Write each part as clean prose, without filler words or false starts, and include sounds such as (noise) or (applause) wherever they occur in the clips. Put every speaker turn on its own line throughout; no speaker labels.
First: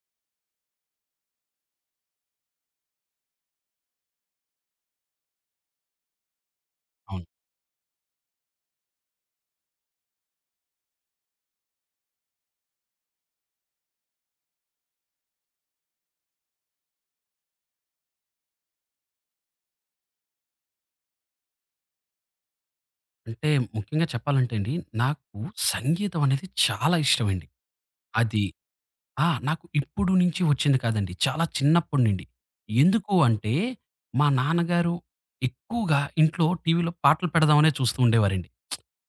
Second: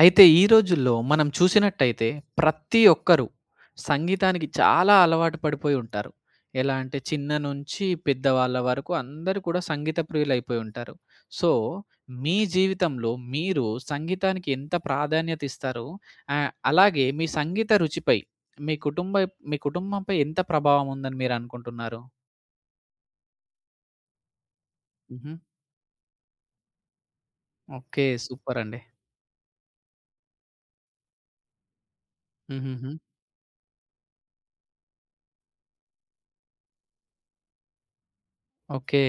అయితే ఈ రోజుల్లో మనం చూసినట్టయితే ప్రతి ఒక్కరు సంగీతానికి చాలా అలవాటు పడిపోయి ఉంటారు. ఎలా అంటే
అవును.
చిన్న నుంచి పెద్దవాళ్ళ వరకు అందరూ కూడా సంగీత ప్రియులైపోయి ఉంటారు. సో, మీ జీవితంలో మీరు సంగీతానికి ఎంత ప్రాధాన్యత ఇస్తారు? అలాగే మీ సంగీత రుచిపై మీ కుటుంబ మీ కుటుంబంపై ఎంత ప్రభావం ఉందని మీరు అనుకుంటున్నారు?
అంటే ముఖ్యంగా చెప్పాలంటే అండి,
హుహు.
నాకు సంగీతం అనేది చాలా ఇష్టమండి.
ఓకే.
అది
సూపర్ అండి.
ఆ! నాకు ఇప్పుడు నుంచి వచ్చింది కాదండి. చాలా చిన్నప్పటి నుండి.
హుహుహు.
ఎందుకు అంటే, మా నాన్నగారు ఎక్కువగా ఇంట్లో టీవీలో పాటలు పెడదామనే చూస్తూ ఉండేవారండి.
ఓకే.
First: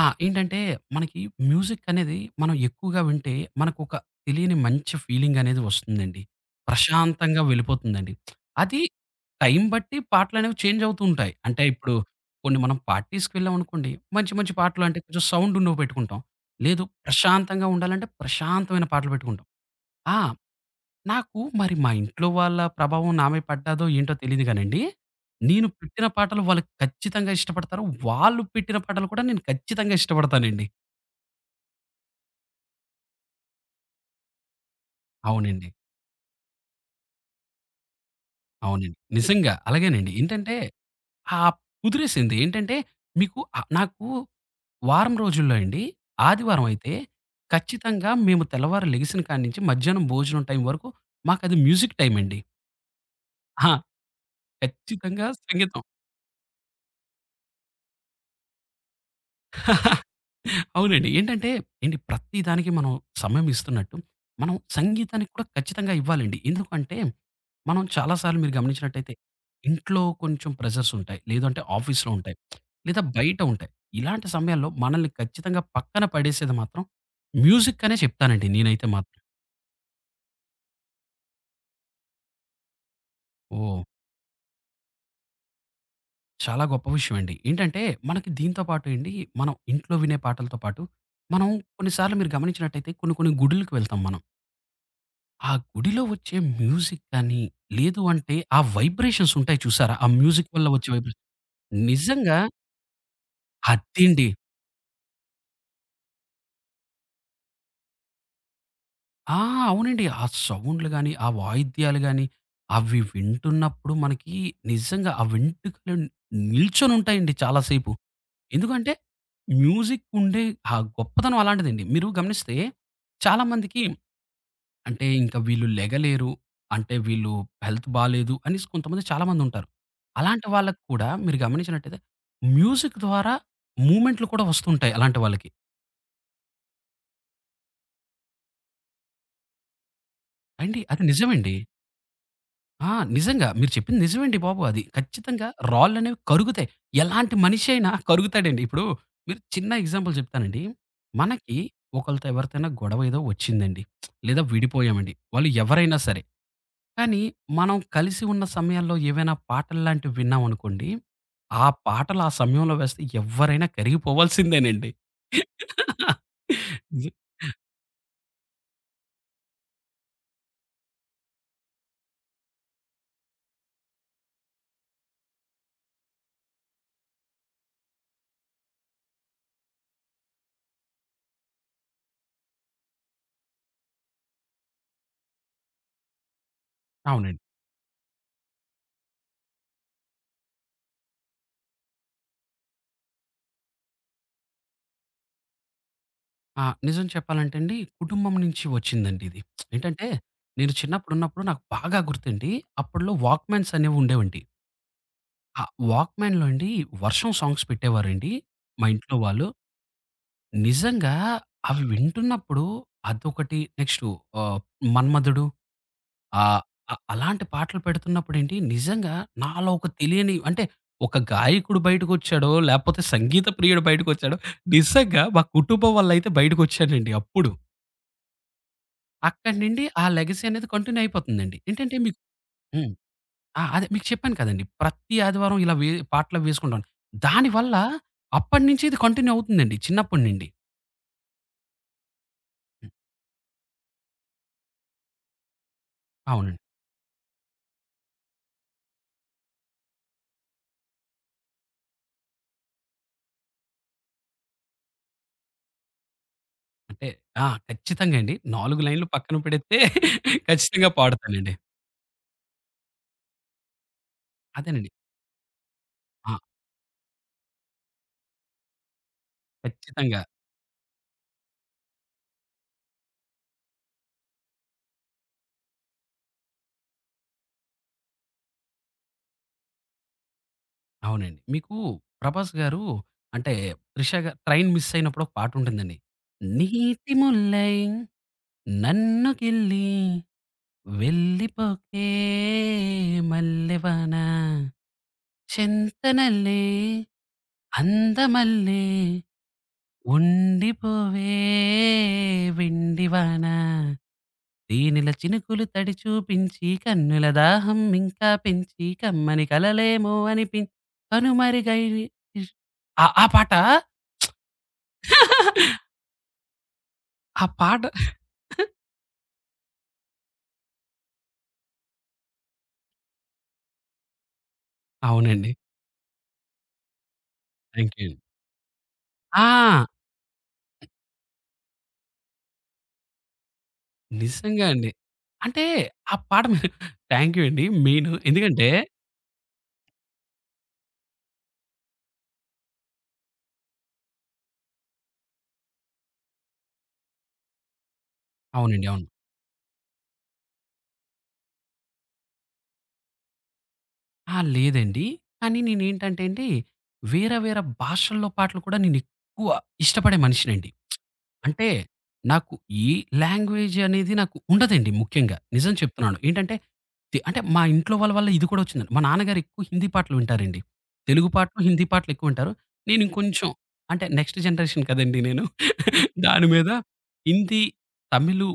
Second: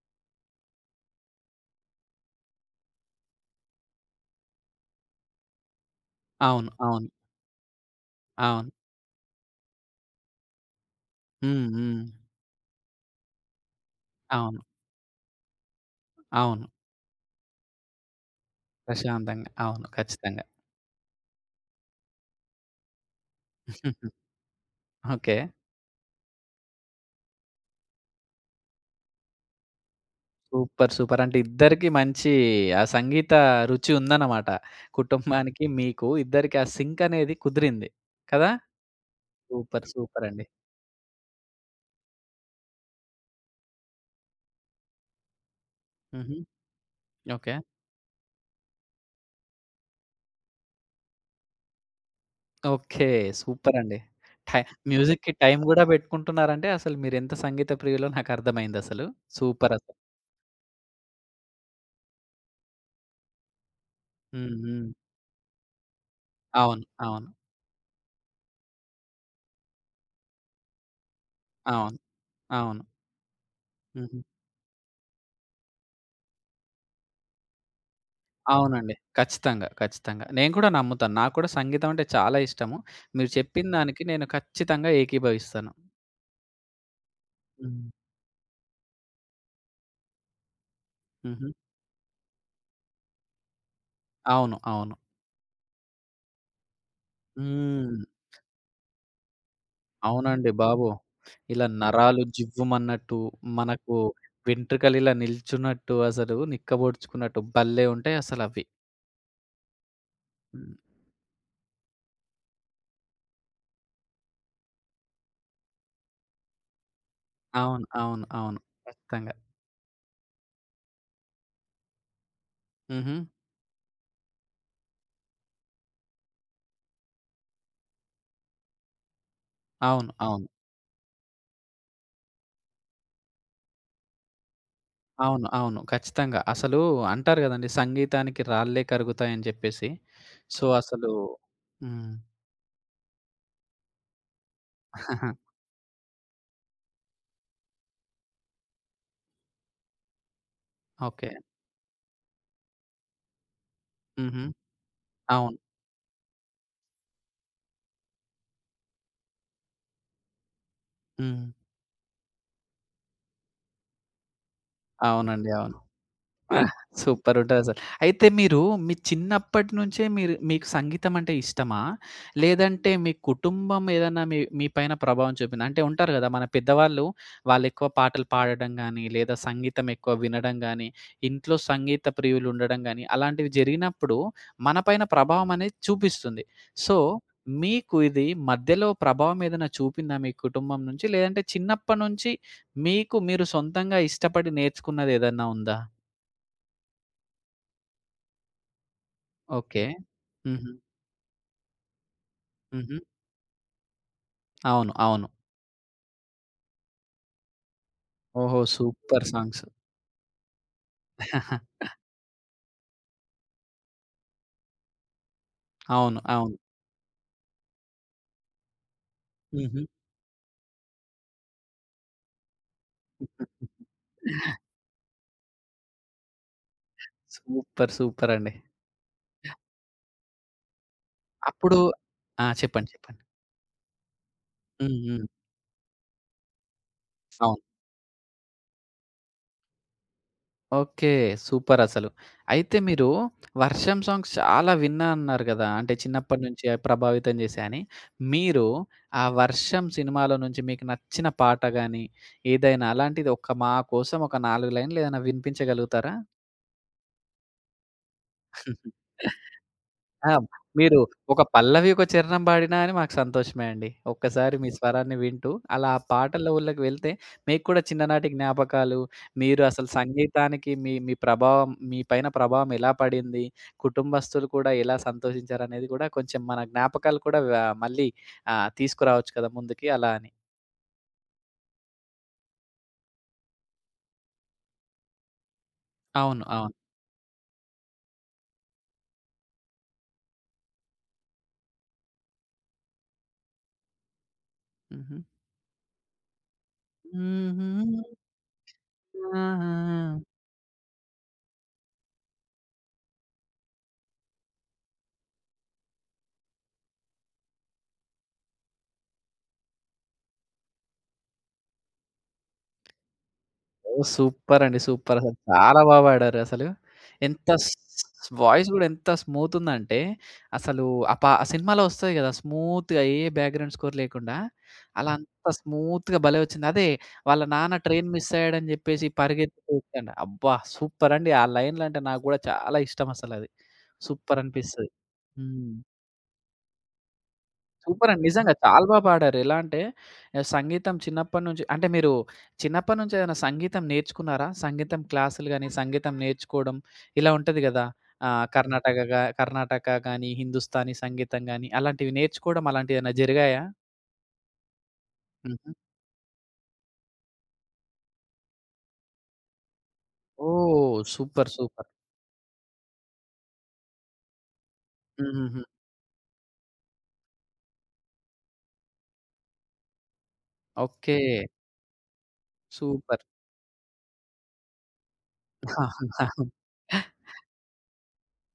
ఆ! ఏంటంటే మనకి మ్యూజిక్ అనేది మనం ఎక్కువగా వింటే మనకొక తెలియని మంచి ఫీలింగ్ అనేది వస్తుందండి.
అవును. అవును.
ప్రశాంతంగా వెళ్ళిపోతుందండి.
అవును.
అది టైం బట్టి పాటలనేవి చేంజ్ అవుతూ ఉంటాయి. అంటే
హ్మ్.
ఇప్పుడు
హ్మ్.
కొన్ని మనం పార్టీస్‌కి వెళ్ళామనుకోండి, మంచి మంచి
అవును.
పాటలు అంటే కొంచెం సౌండ్ ఉన్నవి పెట్టుకుంటాం.
అవును.
లేదు ప్రశాంతంగా ఉండాలంటే ప్రశాంతమైన పాటలు పెట్టుకుంటాం.
ప్రశాంతంగా. అవును.
ఆ!
ఖచ్చితంగా.
నాకు మరి మా ఇంట్లో వాళ్ళ ప్రభావం నా మీద పడ్డాదో ఏంటో
(laughs)
తెలీదు గానండి.
ఓకే.
నేను పెట్టిన పాటలు వాళ్ళు ఖచ్చితంగా ఇష్టపడతారు. వాళ్ళు పెట్టిన పాటలు కూడా నేను ఖచ్చితంగా ఇష్టపడతానండి.
సూపర్. సూపర్. అంటే ఇద్దరికీ మంచి ఆ సంగీత రుచి ఉందన్నమాట. కుటుంబానికి,
అవునండి.
(laughs) మీకు ఇద్దరికి ఆ సింక్ అనేది కుదిరింది. కదా!
అవునండి. నిజంగా
సూపర్. (laughs)
అలాగేనండి.
సూపర్ అండి.
ఏంటంటే ఆ కుదిరేసింది. ఏంటంటే మీకు నాకు వారం రోజుల్లో అండి
హుహు.
ఆదివారం అయితే
ఓకే.
ఖచ్చితంగా మేము తెల్లవారు లెగిసిన కాడి నుంచి మధ్యాహ్నం భోజనం టైం వరకు మాకది మ్యూజిక్ టైమ్ అండి.
ఓకే.
ఆ!
సూపర్ అండి. టై
ఖచ్చితంగా
మ్యూజిక్‌కి టైం
సంగీతం.
గూడా పెట్టుకుంటున్నారంటే అసలు మీరెంత సంగీత ప్రియులో నాకర్థమైందసలు. సూపరసలు.
అవునండి. ఏంటంటే ఏండి ప్రతి దానికి మనం సమయం ఇస్తున్నట్టు, మనం
హ్మ్. హ్మ్.
సంగీతానికి కూడా ఖచ్చితంగా ఇవ్వాలండి.
అవును.
ఎందుకంటే,
అవును.
మనం చాలా సార్లు మీరు గమనించినట్టయితే, ఇంట్లో కొంచెం ప్రెషర్స్ ఉంటాయి. లేదంటే
అవును.
ఆఫీస్‌లో ఉంటాయి.
అవును.
లేదా బయట ఉంటాయి.
హుహు.
ఇలాంటి సమయాల్లో మనల్ని ఖచ్చితంగా పక్కన పడేసేది మాత్రం మ్యూజిక్ అనే చెప్తానండి నేనైతే
అవునండి.
మాత్రం.
ఖచ్చితంగా. ఖచ్చితంగా. నేను కూడా నమ్ముతాను. నాకు కూడా సంగీతం అంటే చాలా ఇష్టము. మీరు చెప్పిన
ఓహ్!
దానికి నేను ఖచ్చితంగా ఏకీభవిస్తాను.
చాలా గొప్ప విషయం అండి. ఏంటంటే,
హ్మ్.
మనకి దీంతో పాటు ఏండి, మనం ఇంట్లో వినే పాటలతో పాటు,
హుహు.
మనం కొన్ని సార్లు మీరు గమనించినట్టయితే కొన్ని కొన్ని గుడులకి వెళ్తాం మనం.
అవును. అవును.
ఆ గుడిలో వచ్చే మ్యూజిక్ కానీ, లేదు
హ్మ్.
అంటే ఆ వైబ్రేషన్స్ ఉంటాయి చూసారా? ఆ
అవునండి
మ్యూజిక్ వల్ల
బాబు.
వచ్చే వైబ్రే
ఇలా నరాలు
నిజంగా
జివ్వుమన్నట్టు, మనకు
అదండి.
వెంట్రుకలు ఇలా నిల్చున్నట్టు, అసలు నిక్కబొడుచుకున్నట్టు భలే ఉంటాయసలవి.
ఆ! అవునండి. ఆ
హ్మ్.
సౌండ్‌లు గాని, ఆ వాయిద్యాలు గాని, అవి వింటున్నప్పుడు మనకి నిజంగా ఆ వెంట్రుకలు నిల్చొనుంటాయండి చాలా
అవును.
సేపు.
అవును. అవును.
ఎందుకంటే
ఖచ్చితంగా.
మ్యూజిక్ ఉండే ఆ గొప్పతనం అలాంటిదండి. మీరు గమనిస్తే
హుహు.
చాలామందికి అంటే ఇంక వీళ్ళు లెగలేరు. అంటే వీళ్ళు హెల్త్ బాలేదు అనేసి కొంతమంది చాలామందుంటారు.
అవును. అవును.
అలాంటి వాళ్ళకి కూడా మీరు గమనించినట్టయితే మ్యూజిక్ ద్వారా మూవ్‌మెంట్లు కూడా వస్తుంటాయి అలాంటి
అవును.
వాళ్ళకి.
అవును. ఖచ్చితంగా. అసలు అంటారు గదండీ! సంగీతానికి రాళ్ళే కరుగుతాయని జెప్పేసి. సో,
అండి అది
అసలు
నిజమండి.
హ్మ్.
ఆ! నిజంగా మీరు చెప్పింది నిజమండి బాబు అది. ఖచ్చితంగా
(laughs)
రాళ్ళనేవి కరుగుతాయి. ఎలాంటి మనిషి అయినా కరుగుతాడండి. ఇప్పుడు మీరు చిన్న ఎగ్జాంపుల్ చెప్తానండి.
ఓకే.
మనకి ఒకళ్ళతో ఎవరితోనా గొడవ ఏదో వచ్చిందండి. లేదా
హుహు.
విడిపోయామండి. వాళ్ళు
అవును.
ఎవరైనా సరే కానీ, మనం కలిసి ఉన్న సమయాల్లో ఏవైనా పాటల్లాంటివి విన్నామనుకోండి,
హ్మ్.
ఆ పాటలు ఆ సమయంలో వేస్తే ఎవ్వరైనా కరిగిపోవాల్సిందేనండి.
అవునండి. అవును. ఆ!
నిజ
సూపర్ ఉంటదసలు. అయితే మీరు మీ చిన్నప్పటి నుంచే మీరు మీకు సంగీతం అంటే ఇష్టమా? లేదంటే మీ కుటుంబం ఏదన్నా మీ మీ పైన ప్రభావం చూపిందా? అంటే ఉంటారు గదా! మన పెద్దవాళ్ళు వాళ్ళెక్కువ పాటలు పాడడం గానీ, లేదా సంగీతం ఎక్కువ వినడం గానీ, ఇంట్లో సంగీత ప్రియులు ఉండడం గానీ, అలాంటివి జరిగినప్పుడు మన పైన ప్రభావం అనేది చూపిస్తుంది. సో,
అవునండి.
మీకు ఇది మధ్యలో ప్రభావం ఏదైనా చూపిందా మీ కుటుంబం నుంచి? లేదంటే చిన్నప్పటి నుంచి మీకు మీరు సొంతంగా ఇష్టపడి నేర్చుకున్నదేదన్నా ఉందా?
ఆ! నిజం చెప్పాలంటే అండి, కుటుంబం నుంచి వచ్చిందండి ఇది.
ఓకే.
ఏంటంటే,
హుహు.
నేను చిన్నప్పుడున్నప్పుడు నాకు బాగా గుర్తండి.
హుహు.
అప్పట్లో వాక్‌మ్యాన్స్ అనేవి ఉండేవండి.
అవును. అవును.
ఆ వాక్‌మ్యాన్‌లో అండి వర్షం సాంగ్స్ పెట్టేవారండి
ఓహో!
మా ఇంట్లో
సూపర్
వాళ్ళు.
సాంగ్స్.
నిజంగా అవి వింటున్నప్పుడు అదొకటి నెక్స్టు ఆహ్, మన్మధుడు
అవును. అవును.
ఆహ్, అలాంటి పాటలు పెడుతున్నప్పుడేంటి నిజంగా నాలో
హుహు.
ఒక తెలియని అంటే ఒక గాయకుడు బయటకొచ్చాడో, లేపోతే సంగీత ప్రియుడు బయటకొచ్చాడో, నిజంగా మా కుటుంబం వల్లైతే బయటకొచ్చానండి అప్పుడు.
సూపర్. సూపర్ అండి.
అక్కడి నుండి ఆ లెగసీ అనేది కంటిన్యూ అయిపోతుందండి.
అప్పుడు
ఏంటంటే మీకు
ఆ! చెప్పండి.
హ్మ్.
చెప్పండి.
ఆ! అదే మీకు చెప్పాను కదండీ!
హ్మ్.
ప్రతి
హ్మ్.
ఆదివారం ఇలా వే పాటలవి వేసుకుంటాను.
అవును.
దానివల్ల అప్పటినుంచి ఇది కంటిన్యూ అవుతుందండి చిన్నప్పటి నుండి.
ఓకే. సూపర్ అసలు. అయితే
హ్మ్.
మీరు వర్షం సాంగ్స్ చాలా విన్నా అన్నారు గదా! అంటే చిన్నప్పటి
అవునండి.
నుంచి అవి ప్రభావితం చేశాయని. మీరు ఆ వర్షం సినిమాలో నుంచి మీకు నచ్చిన పాట గాని, ఏదైనా అలాంటిది ఒక మా కోసం ఒక 4 లైన్‌లు ఏదైనా వినిపించగలుగుతారా?
అంటే ఆ! ఖచ్చితంగా అండి. 4 లైన్‌లు పక్కన పెడితే
ఆ!
(laughs) ఖచ్చితంగా
మీరు ఒక
పాడతానండి.
పల్లవి, ఒక చరణం పాడినా అని మాకు సంతోషమే అండి. ఒక్కసారి మీ
అదేనండి.
స్వరాన్ని వింటూ, అలా ఆ
ఆ!
పాటల ఊర్లోకి వెళ్తే మీకు కూడా చిన్ననాటి జ్ఞాపకాలు, మీరు అసలు
ఖచ్చితంగా.
సంగీతానికి మీ మీ ప్రభావం మీ పైన ప్రభావం ఎలా పడింది, కుటుంబస్తులు కూడా ఎలా సంతోషించారనేది కూడా కొంచెం మన జ్ఞాపకాలు కూడా వ మళ్ళీ తీసుకురావచ్చు కదా ముందుకి అలా అని.
అవునండి. మీకు 'ప్రభాస్' గారు అంటే 'త్రిష' గారు ట్రైన్ మిస్ అయినప్పుడు ఒక పాట ఉంటుందండి.
అవును. అవును.
నీతి ముల్లై నన్ను గిల్లి వెళ్ళిపోకే మల్లెవాన
హుహు.
చెంతనల్లే
హుహు.
అందమల్లే
ఆహా!
ఉండిపోవే వెండివాన. దీనిల చినుకులు తడి చూపించి కన్నుల దాహం ఇంకా పెంచి కమ్మని కలలేమో అనిపిం కనుమరుగై ఇష్ ఆ!
ఓహ్! సూపర్ అండి. సూపర్ అసలు. చాలా బా పాడారు అసలు.
ఆ
ఎంత స్
పాట
వాయిస్ గూడా ఎంత స్మూత్ ఉందంటే, అసలు ఆ సినిమాలో వస్తది గదా! స్మూత్‌గా ఏ బ్యాక్‌గ్రౌండ్ స్కోర్ లేకుండా, అలా అంత
అవునండి.
స్మూత్‌గా భలే వచ్చింది. అదే వాళ్ళ నాన్న
థాంక్
ట్రైన్
యూ అండి.
మిస్ అయ్యాడని జెప్పేసి
ఆ!
పరిగెత్తుతూ వస్తుండు. అబ్బా! సూపర్ అండి. ఆ లైన్‌లంటే నాకు గూడా చాలా ఇష్టం అసలది. సూపర్
నిజంగా
అనిపిస్తది.
అండి. అంటే
హ్మ్.
ఆ పాట మీరు (laughs) థాంక్ యూ అండి. మెయిన్
సూపరండి. నిజంగా
ఎందుకంటే
చాలా బా పాడారు. ఎలా అంటే సంగీతం చిన్నప్పటి నుంచి అంటే మీరు చిన్నప్పటి నుంచి ఏదైనా సంగీతం నేర్చుకున్నారా? సంగీతం క్లాసులు గాని, సంగీతం నేర్చుకోవడం ఇలా ఉంటది గదా! ఆహ్, హ్మ్.
అవునండి. అవును.
కర్ణాటకగా కర్ణాటక గాని, హిందుస్థానీ సంగీతం గాని అలాంటివి నేర్చుకోవడం అలాంటియేమైనా జరిగాయా?
ఆ! లేదండి. కానీ
హుహు.
నేనేంటంటే అండి వేరే వేరే భాషల్లో పాటలు కూడా నేనెక్కువ ఇష్టపడే మనిషినండి.
ఓహ్! సూపర్.
అంటే
సూపర్.
నాకు ఈ లాంగ్వేజ్ అనేది నాకు ఉండదండి ముఖ్యంగా.
హుహుహు.
నిజం చెప్తున్నాను. ఏంటంటే తి అంటే మా ఇంట్లో వాళ్ళ వల్ల ఇది కూడా వచ్చిందండి. మా నాన్నగారు ఎక్కువ హిందీ పాటలు వింటారండి.
ఓకే.
తెలుగు పాటలు, హిందీ పాటలు ఎక్కువ వింటారు. నేను
సూపర్.
ఇంకొంచెం అంటే నెక్స్ట్ జనరేషన్ కదండీ నేను. దాని
(laughs)
మీద హిందీ, తమిళు,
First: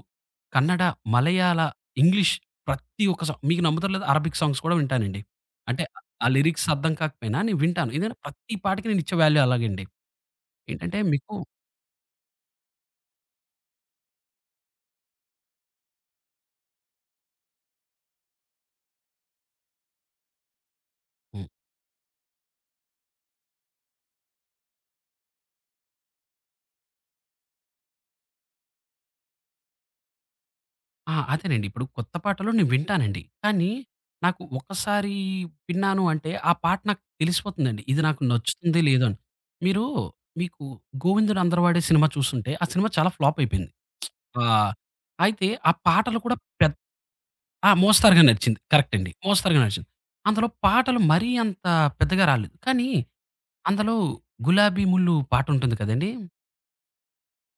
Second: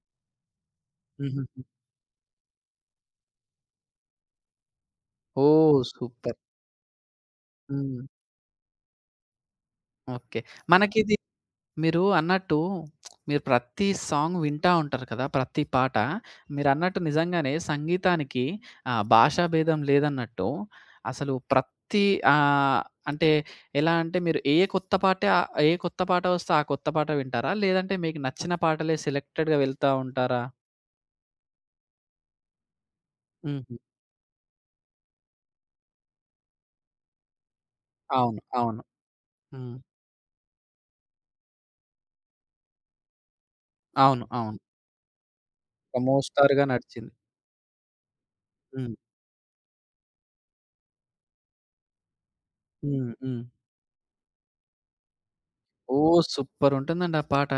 కన్నడ, మలయాళ,
హుహుహు.
ఇంగ్లీష్ ప్రతి ఒక్క సా మీకు నమ్ముతారో లేదో అరబిక్ సాంగ్స్ కూడా వింటానండి.
ఓహ్!
అంటే ఆ
సూపర్.
లిరిక్స్ అర్థం కాకపోయినా నేను వింటాను.
హ్మ్.
ఎందుకంటే ప్రతి పాటకి నేను ఇచ్చే వాల్యూ అలాగండి.
ఓకే.
ఏంటంటే
మనకిది
మీకు
మీరు అన్నట్టు మీరు ప్రతి సాంగ్ వింటా ఉంటారు కదా! ప్రతి పాట. మీరన్నట్టు నిజంగానే సంగీతానికి భాషా భేదం లేదన్నట్టు అసలు ప్రతి ఆహ్, అంటే ఎలా అంటే మీరు ఏ కొత్త పాట వస్తే ఆ కొత్త పాట వింటారా? లేదంటే మీకు నచ్చిన పాటలే సెలెక్టెడ్‌గా వెళ్తా ఉంటారా?
ఆ! అదేనండి. ఇప్పుడు కొత్త పాటలు నేను వింటానండి. కానీ
హుహు.
నాకు ఒక్కసారి విన్నాను అంటే ఆ పాట నాకు తెలిసిపోతుందండి. ఇది నాకు
అవును.
నచ్చుతుంది
అవును.
లేదో అని.
హ్మ్.
మీరు మీకు 'గోవిందుడు అందరవాడే' సినిమా చూసుంటే ఆ సినిమా చాలా ఫ్లాప్ అయిపోయింది.
అవును.
ఆ!
అవును.
అయితే ఆ
ఒక
పాటలు కూడా
మోస్తరుగా
పెద్
నడిచింది.
ఆ! మోస్తరుగా నడిచింది. కరెక్ట్
హ్మ్.
అండి. మోస్తరుగా నడిచింది. అందులో పాటలు మరీ అంత పెద్దగా రాలేదు. కానీ
హ్మ్. హ్మ్.
అందులో 'గులాబీ ముల్లు' పాటుంటుంది కదండీ!
ఓహ్! సూపరుంటుందండి ఆ పాట.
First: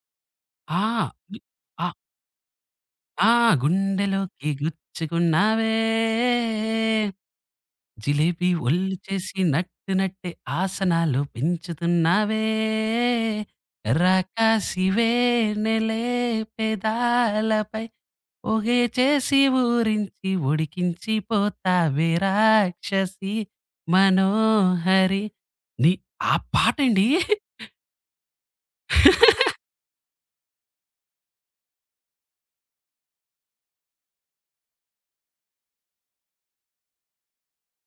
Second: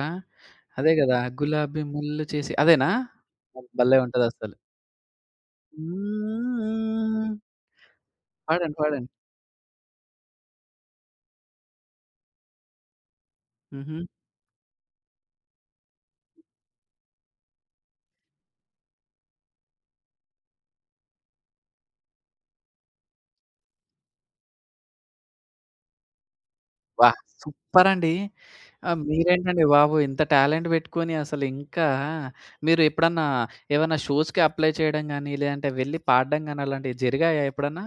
ఆ!
అదే గదా!
ని
గులాబీ
ఆ
ముల్లు చేసి అదేనా?
ఆ!
అది భలే
గుండెలోకి
ఉంటదసలు.
గుచ్చుకున్నావే,
హ్మ్.
జిలేబీ
పాడండి.
ఒళ్ళు
పాడండి.
చేసి నట్టు నట్టే ఆసనాలు పెంచుతున్నావే,
హుహు.
రాకాసివే నెలే పెదాలపై ఒగే చేసి ఊరించి ఉడికించి పోతావే రాక్షసి మనోహరి. నీ ఆ పాటండి.
వాహ్! సూపరండి. మీరేంటండి బాబు ఇంత టాలెంట్ పెట్టుకొని అసలు ఇంకా మీరు ఎప్పుడన్నా ఏవన్నా షోస్‌కి అప్లై చేయడం గాని, లేదంటే వెళ్లి పాడడం గాని అలాంటివి జరిగాయా ఎప్పుడన్నా?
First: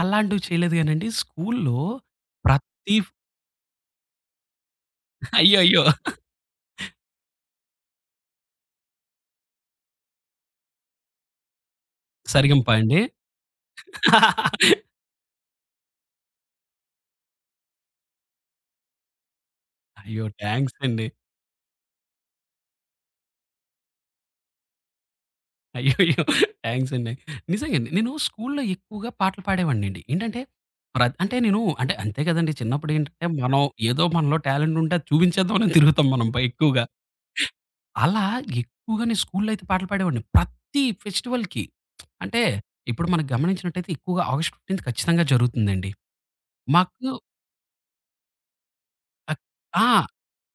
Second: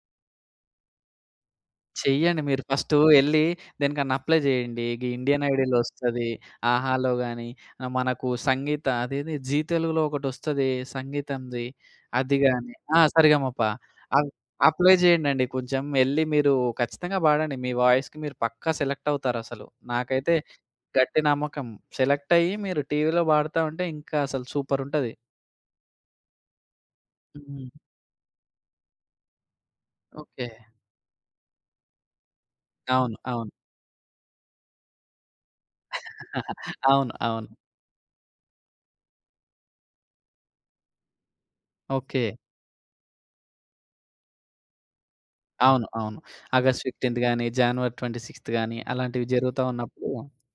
అలాంటివి చేయలేదు గానండి. స్కూల్‌లో
చెయ్యండి మీరు
ప్రతి
ఫస్టు ఎళ్లి దేనికన్నా అప్లై జేయండి. గీ ఇండియన్ ఐడీలో
అయ్యయ్యో!
ఒస్తది. ఆహాలో గాని మనకు సంగీత అదేది జీ తెలుగులో ఒకటొస్తది సంగీతంది. అది గాని
సరిగమపా
ఆ!
అండి?
సరిగమప. అవ్ అప్లై జేయండండి కొంచెం. ఎళ్లి మీరు ఖచ్చితంగా పాడండి. మీ వాయిస్‌కి మీరు పక్కా సెలెక్ట్ అవుతారసలు.
అయ్యో!
నాకైతే
థాంక్స్ అండి.
గట్టి నమ్మకం. సెలెక్ట్ అయ్యి మీరు టీవీలో పాడుతా ఉంటే ఇంకా అసలు సూపరుంటది.
అయ్యయ్యో! థాంక్స్ అండి.
హ్మ్.
నిజంగండి. నేను స్కూల్‌లో ఎక్కువగా పాటలు పాడేవాడినండి. ఏంటంటే,
ఓకే.
ప్ర అంటే నేను అంటే అంతే కదండీ!
అవును.
చిన్నప్పుడేంటంటే,
అవును.
మనం ఏదో మనలో టాలెంట్ ఉంటే అది చూపించేద్దామని తిరుగుతాం మనం పై
(laughs)
ఎక్కువగా.
అవును. అవును.
అలా ఎక్కువగా నేను స్కూల్‌లో అయితే పాటలు పాడేవాడిని. ప్రతి ఫెస్టివల్‌కి.
ఓకే.
అంటే ఇప్పుడు మనం గమనించినట్టయితే ఎక్కువగా ఆగస్ట్ 15 ఖచ్చితంగా
అవును.
జరుగుతుందండి.
అవును. ఆగస్ట్
మాకు
15థ్ గాని, జనవరి 26థ్ గాని అలాంటివి
అక్
జరుగుతా
ఆ!
ఉన్నప్పుడు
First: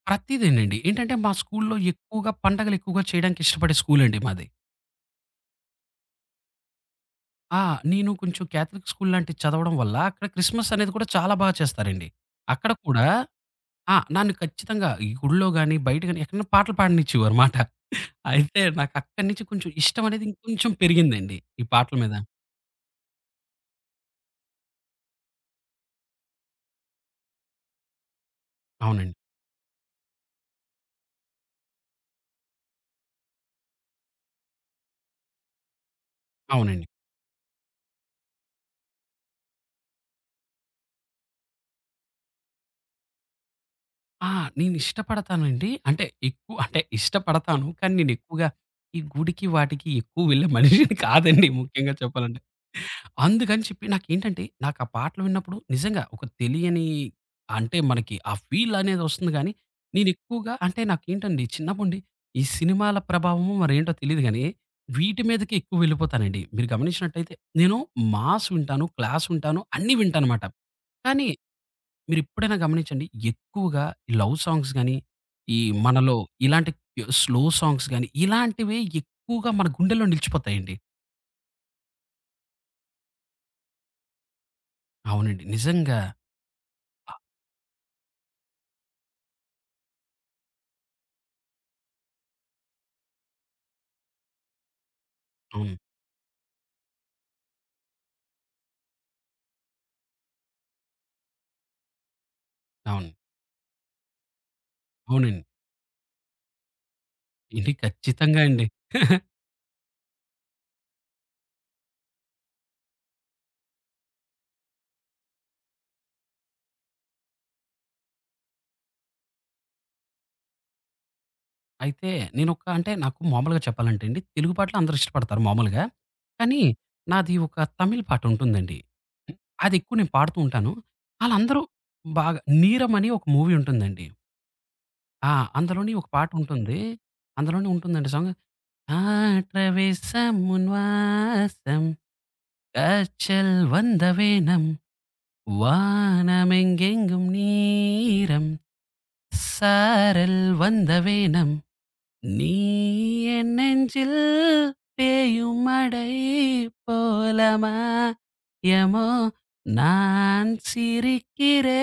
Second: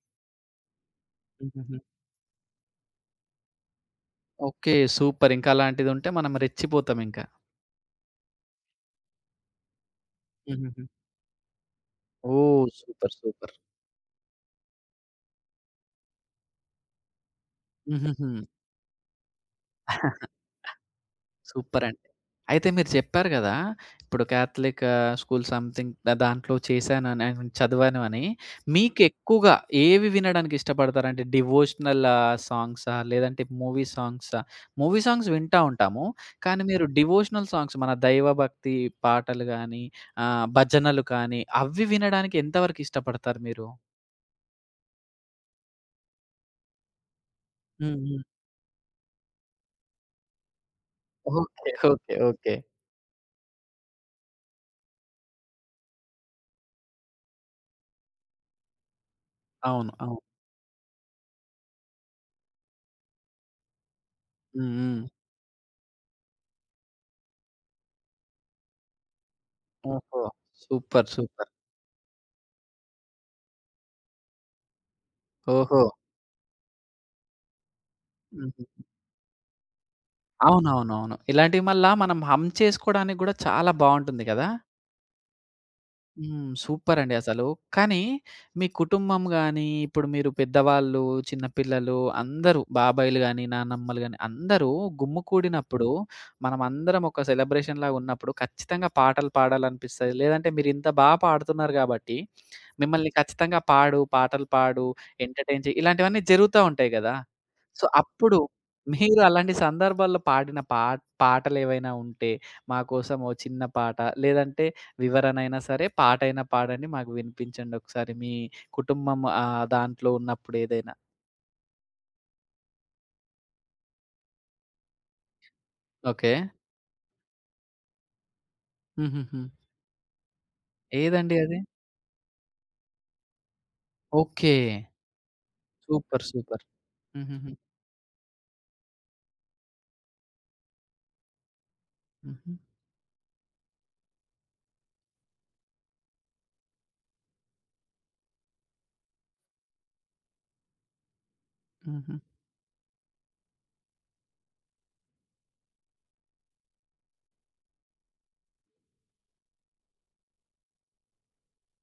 ప్రతీదేనండి. ఏంటంటే, మా స్కూల్‌లో
హుహుహు.
ఎక్కువగా పండగలు ఎక్కువగా చేయడానికి ఇష్టపడే స్కూలండి మాది.
ఓకే. సూపర్. ఇంకా అలాంటిదుంటే మనం రెచ్చిపోతామింకా.
ఆ! నేను కొంచెం కేథలిక్ స్కూల్ లాంటిది చదవడం వల్ల, అక్కడ క్రిస్మస్
హుహుహు.
అనేది కూడా చాలా బా చేస్తారండి.
ఓహ్!
అక్కడ కూడా
సూపర్. సూపర్.
ఆ! నన్ను ఖచ్చితంగా ఈ గుడిలో గాని, బయట గాని ఎక్కడైనా పాటలు పాడనిచ్చేవారు మాట.
హుహుహు.
అయితే నాకు అక్కడి నుంచి కొంచెం ఇష్టం అనేది ఇంకొంచెం పెరిగిందండి. ఈ పాటల
సూపరండి.
మీద.
అయితే మీరు చెప్పారు గదా! ఇప్పుడు క్యాథలిక్ స్కూల్ సంథింగ్ ద దాంట్లో చేశానని, ఐ మీన్ చదివాను అని.
అవునండి.
మీకెక్కువగా ఏవి వినడానికి ఇష్టపడతారంటే డివోషనల్ సాంగ్సా? లేదంటే మూవీ సాంగ్సా? మూవీ సాంగ్స్ వింటా ఉంటాము. కానీ మీరు
అవునండి.
డివోషనల్ సాంగ్స్ మన దైవభక్తి పాటలు గానీ, భజనలు కానీ అవి వినడానికి ఎంతవరకు ఇష్టపడతారు మీరు?
ఆ! నేను ఇష్టపడతానండి. అంటే ఎక్కువ అంటే ఇష్టపడతాను. కానీ
హ్మ్.
నేను
హ్మ్.
ఎక్కువగా ఈ గుడికి వాటికి ఎక్కువ వెళ్ళే మనిషిని కాదండి
ఓకే.
ముఖ్యంగా
ఓకే.
చెప్పాలంటే.
ఓకే.
అందుకని చెప్పి నాకేంటంటే, నాకు ఆ పాటలు విన్నప్పుడు నిజంగా ఒక తెలియని అంటే మనకి ఆ ఫీల్ అనేది వస్తుంది గానీ,
అవును. అవును.
నేనెక్కువగా అంటే నాకేంటండి చిన్నప్పటి ఈ సినిమాల ప్రభావమో మరేంటో తెలీదు గానీ,
హ్మ్. హ్మ్.
వీటి మీదకి ఎక్కువ వెళ్ళిపోతానండి. మీరు గమనించినట్టయితే నేను మాస్ వింటాను, క్లాస్ వింటాను, అన్నీ
ఓహో!
వింటానమాట.
సూపర్.
కానీ
సూపర్.
మీరెప్పుడైనా గమనించండి ఎక్కువగా ఈ లవ్ సాంగ్స్ గానీ, ఈ
ఓహో!
మనలో ఇలాంటి స్లో సాంగ్స్ గానీ,
హుహు.
ఇలాంటివే ఎక్కువగా మన గుండెల్లో నిలిచిపోతాయండి.
అవునవునవును. ఇలాంటివి మళ్ళా మనం హమ్ చేసుకోడానికి గూడా చాలా బావుంటుంది గదా!
అవునండి. నిజంగా.
హ్మ్.
ఆ!
సూపరండి అసలు. కానీ మీ కుటుంబం గాని, ఇప్పుడు మీరు పెద్దవాళ్ళు, చిన్న పిల్లలు అందరూ బాబాయిలు గాని, నానమ్మలు గాని అందరూ
అవును.
గుమ్మికూడినప్పుడు మనమందరం ఒక సెలబ్రేషన్‌లాగా ఉన్నప్పుడు ఖచ్చితంగా పాటలు పాడాలనిపిస్తది. లేదంటే మీరింత బా పాడుతున్నారు గాబట్టి మిమ్మల్ని
అవును.
ఖచ్చితంగా పాడు, పాటలు పాడు,
అవునండి.
ఎంటర్‌టైన్ చెయి ఇలాంటివన్నీ జరుగుతా ఉంటాయి గదా!
ఏంటి
సో, అప్పుడు
ఖచ్చితంగా అండి.
మీరు
(laughs)
అలాంటి సందర్భాల్లో పాడిన పా పాటలేవైనా ఉంటే, మా కోసం ఓ చిన్న పాట లేదంటే వివరణైనా సరే, పాటైనా పాడండి. మాకు వినిపించండి ఒకసారి మీ కుటుంబం దాంట్లో ఉన్నప్పుడు ఏదైనా.
అయితే నేనొక అంటే నాకు మామూలుగా చెప్పాలంటే అండి, తెలుగు పాటలు అందరూ ఇష్టపడతారు మామూలుగా.
ఓకే.
కానీ నాది ఒక తమిళ్ పాటుంటుందండి.
హుహుహు.
అదెక్కువ నేను పాడుతూ ఉంటాను.
ఏదండి అది?
ఆళ్ళందరూ బాగా 'నీరమ్' అని ఒక మూవీ ఉంటుందండి.
ఓకే.
ఆ! అందులోని ఒక
సూపర్. సూపర్.
పాటుంటుంది.
హుహుహు.
అందులోనే ఉంటుందండి సాంగ్. "ఆట్రవేశం ఉన్ వాసం
హుహు.
కాற்றல் வந்தவேனம், வானமெங்கெங்கும் நீரம்." சாரல் வந்த வேனம்
హుహు.
நீ என் நெஞ்சில் பேயும் மடை போலமா யமோ நான் సిరికిరే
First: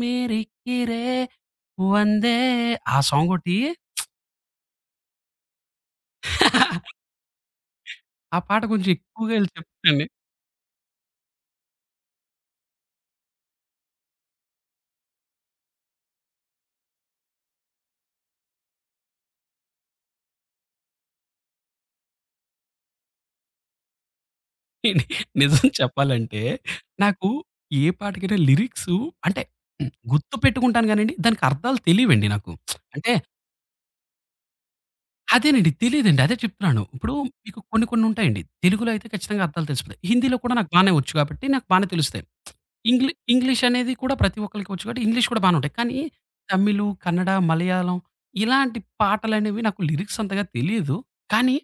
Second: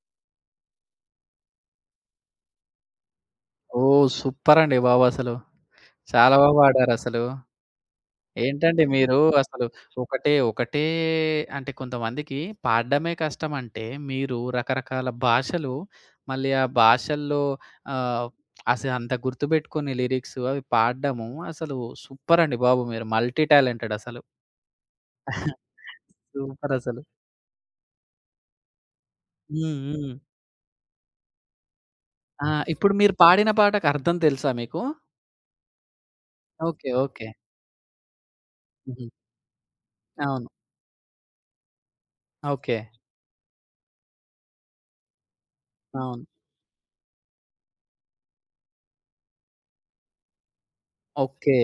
మిరికిరే వందే ఆ సాంగ్ ఒకటి
ఓహ్! సూపర్ అండి బాబు అసలు. చాలా బా పాడారసలు.
ఆ పాట
ఏంటండి
కొంచెం
మీరు
ఎక్కువగా వెళ్ళి
అసలు
చెప్తానండి.
ఒకటే అంటే కొంతమందికి పాడడమే కష్టమంటే, మీరు రకరకాల భాషలు మళ్ళీ ఆ భాషల్లో ఆహ్, అసలు అంత గుర్తుపెట్టుకొని లిరిక్స్ అవి పాడడము అసలు సూపర్ అండి బాబు మీరు. మల్టీ టాలెంటెడ్ అసలు. (laughs)
నిజం చెప్పాలంటే
సూపర్ అసలు.
నాకు ఏ పాటకైనా లిరిక్సు అంటే
హ్మ్. హ్మ్.
గుర్తుపెట్టుకుంటాను గానండి, దానికి అర్థాలు తెలియవండి
ఆ!
నాకు.
ఇప్పుడు
అంటే
మీరు పాడిన పాటకు అర్థం తెలుసా మీకు?
అదేనండి. తెలీదండి. అదే చెప్తున్నాను.
ఓకే.
ఇప్పుడు
ఓకే.
మీకు కొన్ని కొన్ని ఉంటాయండి. తెలుగులో
హుహు.
అయితే ఖచ్చితంగా అర్థాలు తెలిసిపోతాయి. హిందీలో
అవును.
కూడా నాకు బానే వచ్చు కాబట్టి నాకు బానే తెలుస్తాయి.
ఓకే.
ఇంగ్లీష్ అనేది కూడా ప్రతి ఒక్కళ్ళకి వచ్చు కాబట్టి ఇంగ్లీష్ కూడా బానే ఉంటాయి. కానీ
అవును.
తమిళు, కన్నడ, మలయాళం ఇలాంటి పాటలనేవి నాకు లిరిక్స్ అంతగా తెలీదు. కానీ
ఓకే.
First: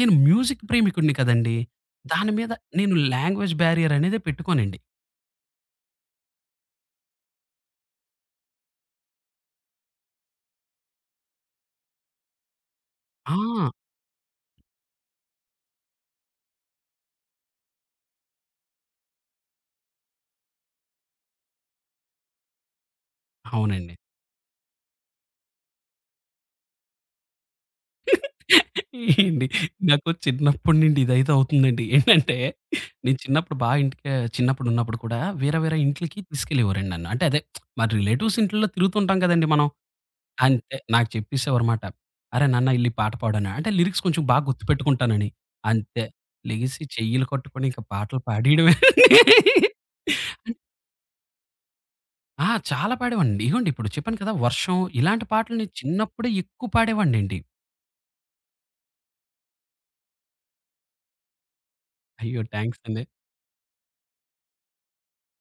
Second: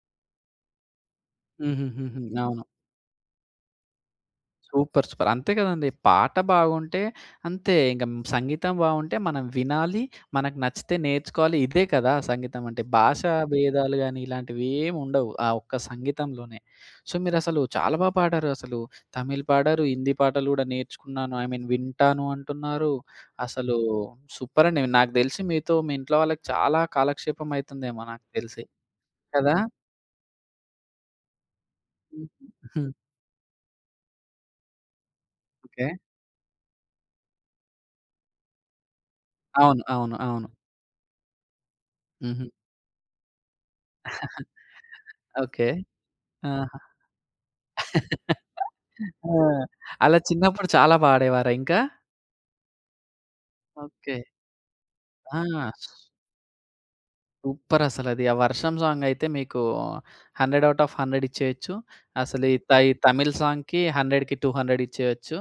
నేను మ్యూజిక్ ప్రేమికుడిని కదండీ!
హుహుహుహు.
దాని మీద
అవును.
నేను లాంగ్వేజ్ బారియర్ అనేది పెట్టుకోనండి.
సూపర్. సూపర్. అంతే కదండీ. పాట బాగుంటే అంతే. ఇంక సంగీతం బాగుంటే మనం వినాలి. మనకు నచ్చితే నేర్చుకోవాలి. ఇదే కదా సంగీతం అంటే. భాషా
ఆ!
భేదాలు గాని ఇలాంటివేమి ఉండవు. ఆ ఒక్క సంగీతంలోనే. సో, మీరసలు చాలా బా పాడారు అసలు. తమిళ్ పాడారు. హిందీ పాటలు గూడా నేర్చుకున్నాను. ఐ మీన్ వింటాను అంటున్నారు. అసలు
అవునండి.
సూపర్ అండి. నాకు దెలిసి మీతో మీ ఇంట్లో వాళ్ళకి చాలా కాలక్షేపం అయితుందేమో నాకు తెలిసి.
ఏండి
కదా!
నాకు చిన్నప్పటి నుండి ఇదైతే అవుతుందండి.
(laughs) హ్మ్.
ఏంటంటే
హ్మ్.
నేను చిన్నప్పుడు బా ఇంటికి చిన్నప్పుడున్నప్పుడు కూడా వేరే వేరే
ఓకే.
ఇంట్లకి తీసుకెళ్ళేవారండి నన్ను. అంటే అదే మా రిలేటివ్స్ ఇంట్లో తిరుగుతుంటాం కదండీ మనం.
అవును. అవును. అవును.
అంతే నాకు చెప్పేసేవారుమాట. "అరే!
హుహు.
నాన్న ఎళ్లి పాట పాడనా" అంటే లిరిక్స్ కొంచెం బాగా
(laughs)
గుర్తుపెట్టుకుంటానని.
ఓకే.
అంతే
ఆహా!
లెగిసి చెయ్యిలు కట్టుకొని ఇంక పాటలు పాడేయడమే.
ఆ! అలా చిన్నప్పుడు చాలా పాడేవారా ఇంకా?
ఆ! చాలా పాడేవాడినండి. ఇగోండి ఇప్పుడు
ఓకే.
చెప్పాను కదా! వర్షం ఇలాంటి
ఆ!
పాటలు నేను చిన్నప్పుడే ఎక్కువ పాడేవాడినండి.
సూపరసలది. ఆ 'వర్షం' సాంగయితే మీకు 100 ఔట్ ఆఫ్ 100 ఇచ్చేయొచ్చు.
అయ్యో!
అసలు ఈ
థాంక్స్
తై
అండి.
(laughs) తమిళ్ సాంగ్‌కి 100కి 200 ఇచ్చేయొచ్చు.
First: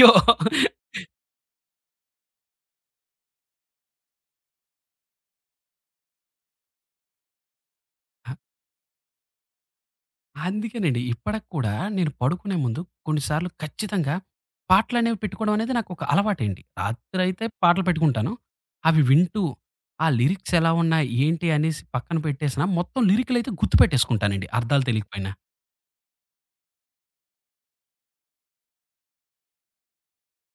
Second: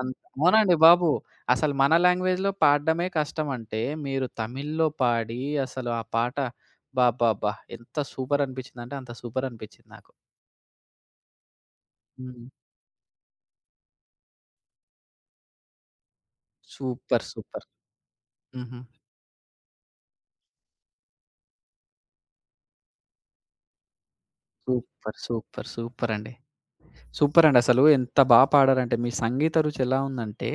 అన్ అవునండి బాబు. అసలు మన లాంగ్వేజ్‌లో పాడడమే కష్టమంటే, మీరు తమిళ్‌లో పాడి అసలు ఆ పాట అబ్బబ్బబ్బా! ఎంత సూపరనిపిచ్చిందంటే అంత సూపరనిపిచ్చింది నాకు.
అందుకేనండి. ఇప్పటికి కూడా నేను
హ్మ్.
పడుకునే ముందు కొన్నిసార్లు ఖచ్చితంగా పాటలనేవి పెట్టుకోవడం అనేది నాకొక అలవాటండి.
సూపర్.
రాత్రయితే
సూపర్.
పాటలు పెట్టుకుంటాను.
హుహు.
అవి వింటూ ఆ లిరిక్స్ ఎలా ఉన్నాయి, ఏంటి అనేసి పక్కన పెట్టేసినా మొత్తం లిరిక్‌లయితే గుర్తుపెట్టేసుకుంటానండి అర్థాలు
సూపర్.
తెలియకపోయినా.
సూపర్. సూపరండి. సూపరండి. అసలు ఎంత బా పాడారంటే, మీ సంగీత రుచి ఎలా ఉందంటే,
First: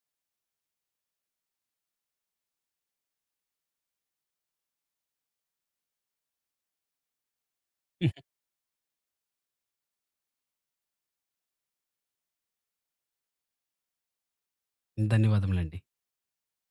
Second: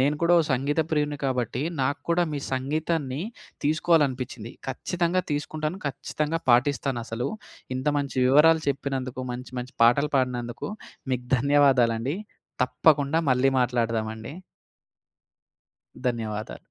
నేను కూడా ఓ సంగీత ప్రియుడిని కాబట్టి, నాకు కూడా మీ సంగీతాన్ని తీసుకోవాలనిపిచ్చింది. ఖచ్చితంగా తీసుకుంటాను. ఖచ్చితంగా పాటిస్తానసలు. ఇంత మంచి
(laughs)
వివరాలు చెప్పినందుకు, మంచి మంచి పాటలు పాడినందుకు మీకు ధన్యవాదాలండి. తప్పకుండా మళ్ళీ మాట్లాడదామండి.
ధన్యవాదములండి.
ధన్యవాదాలు.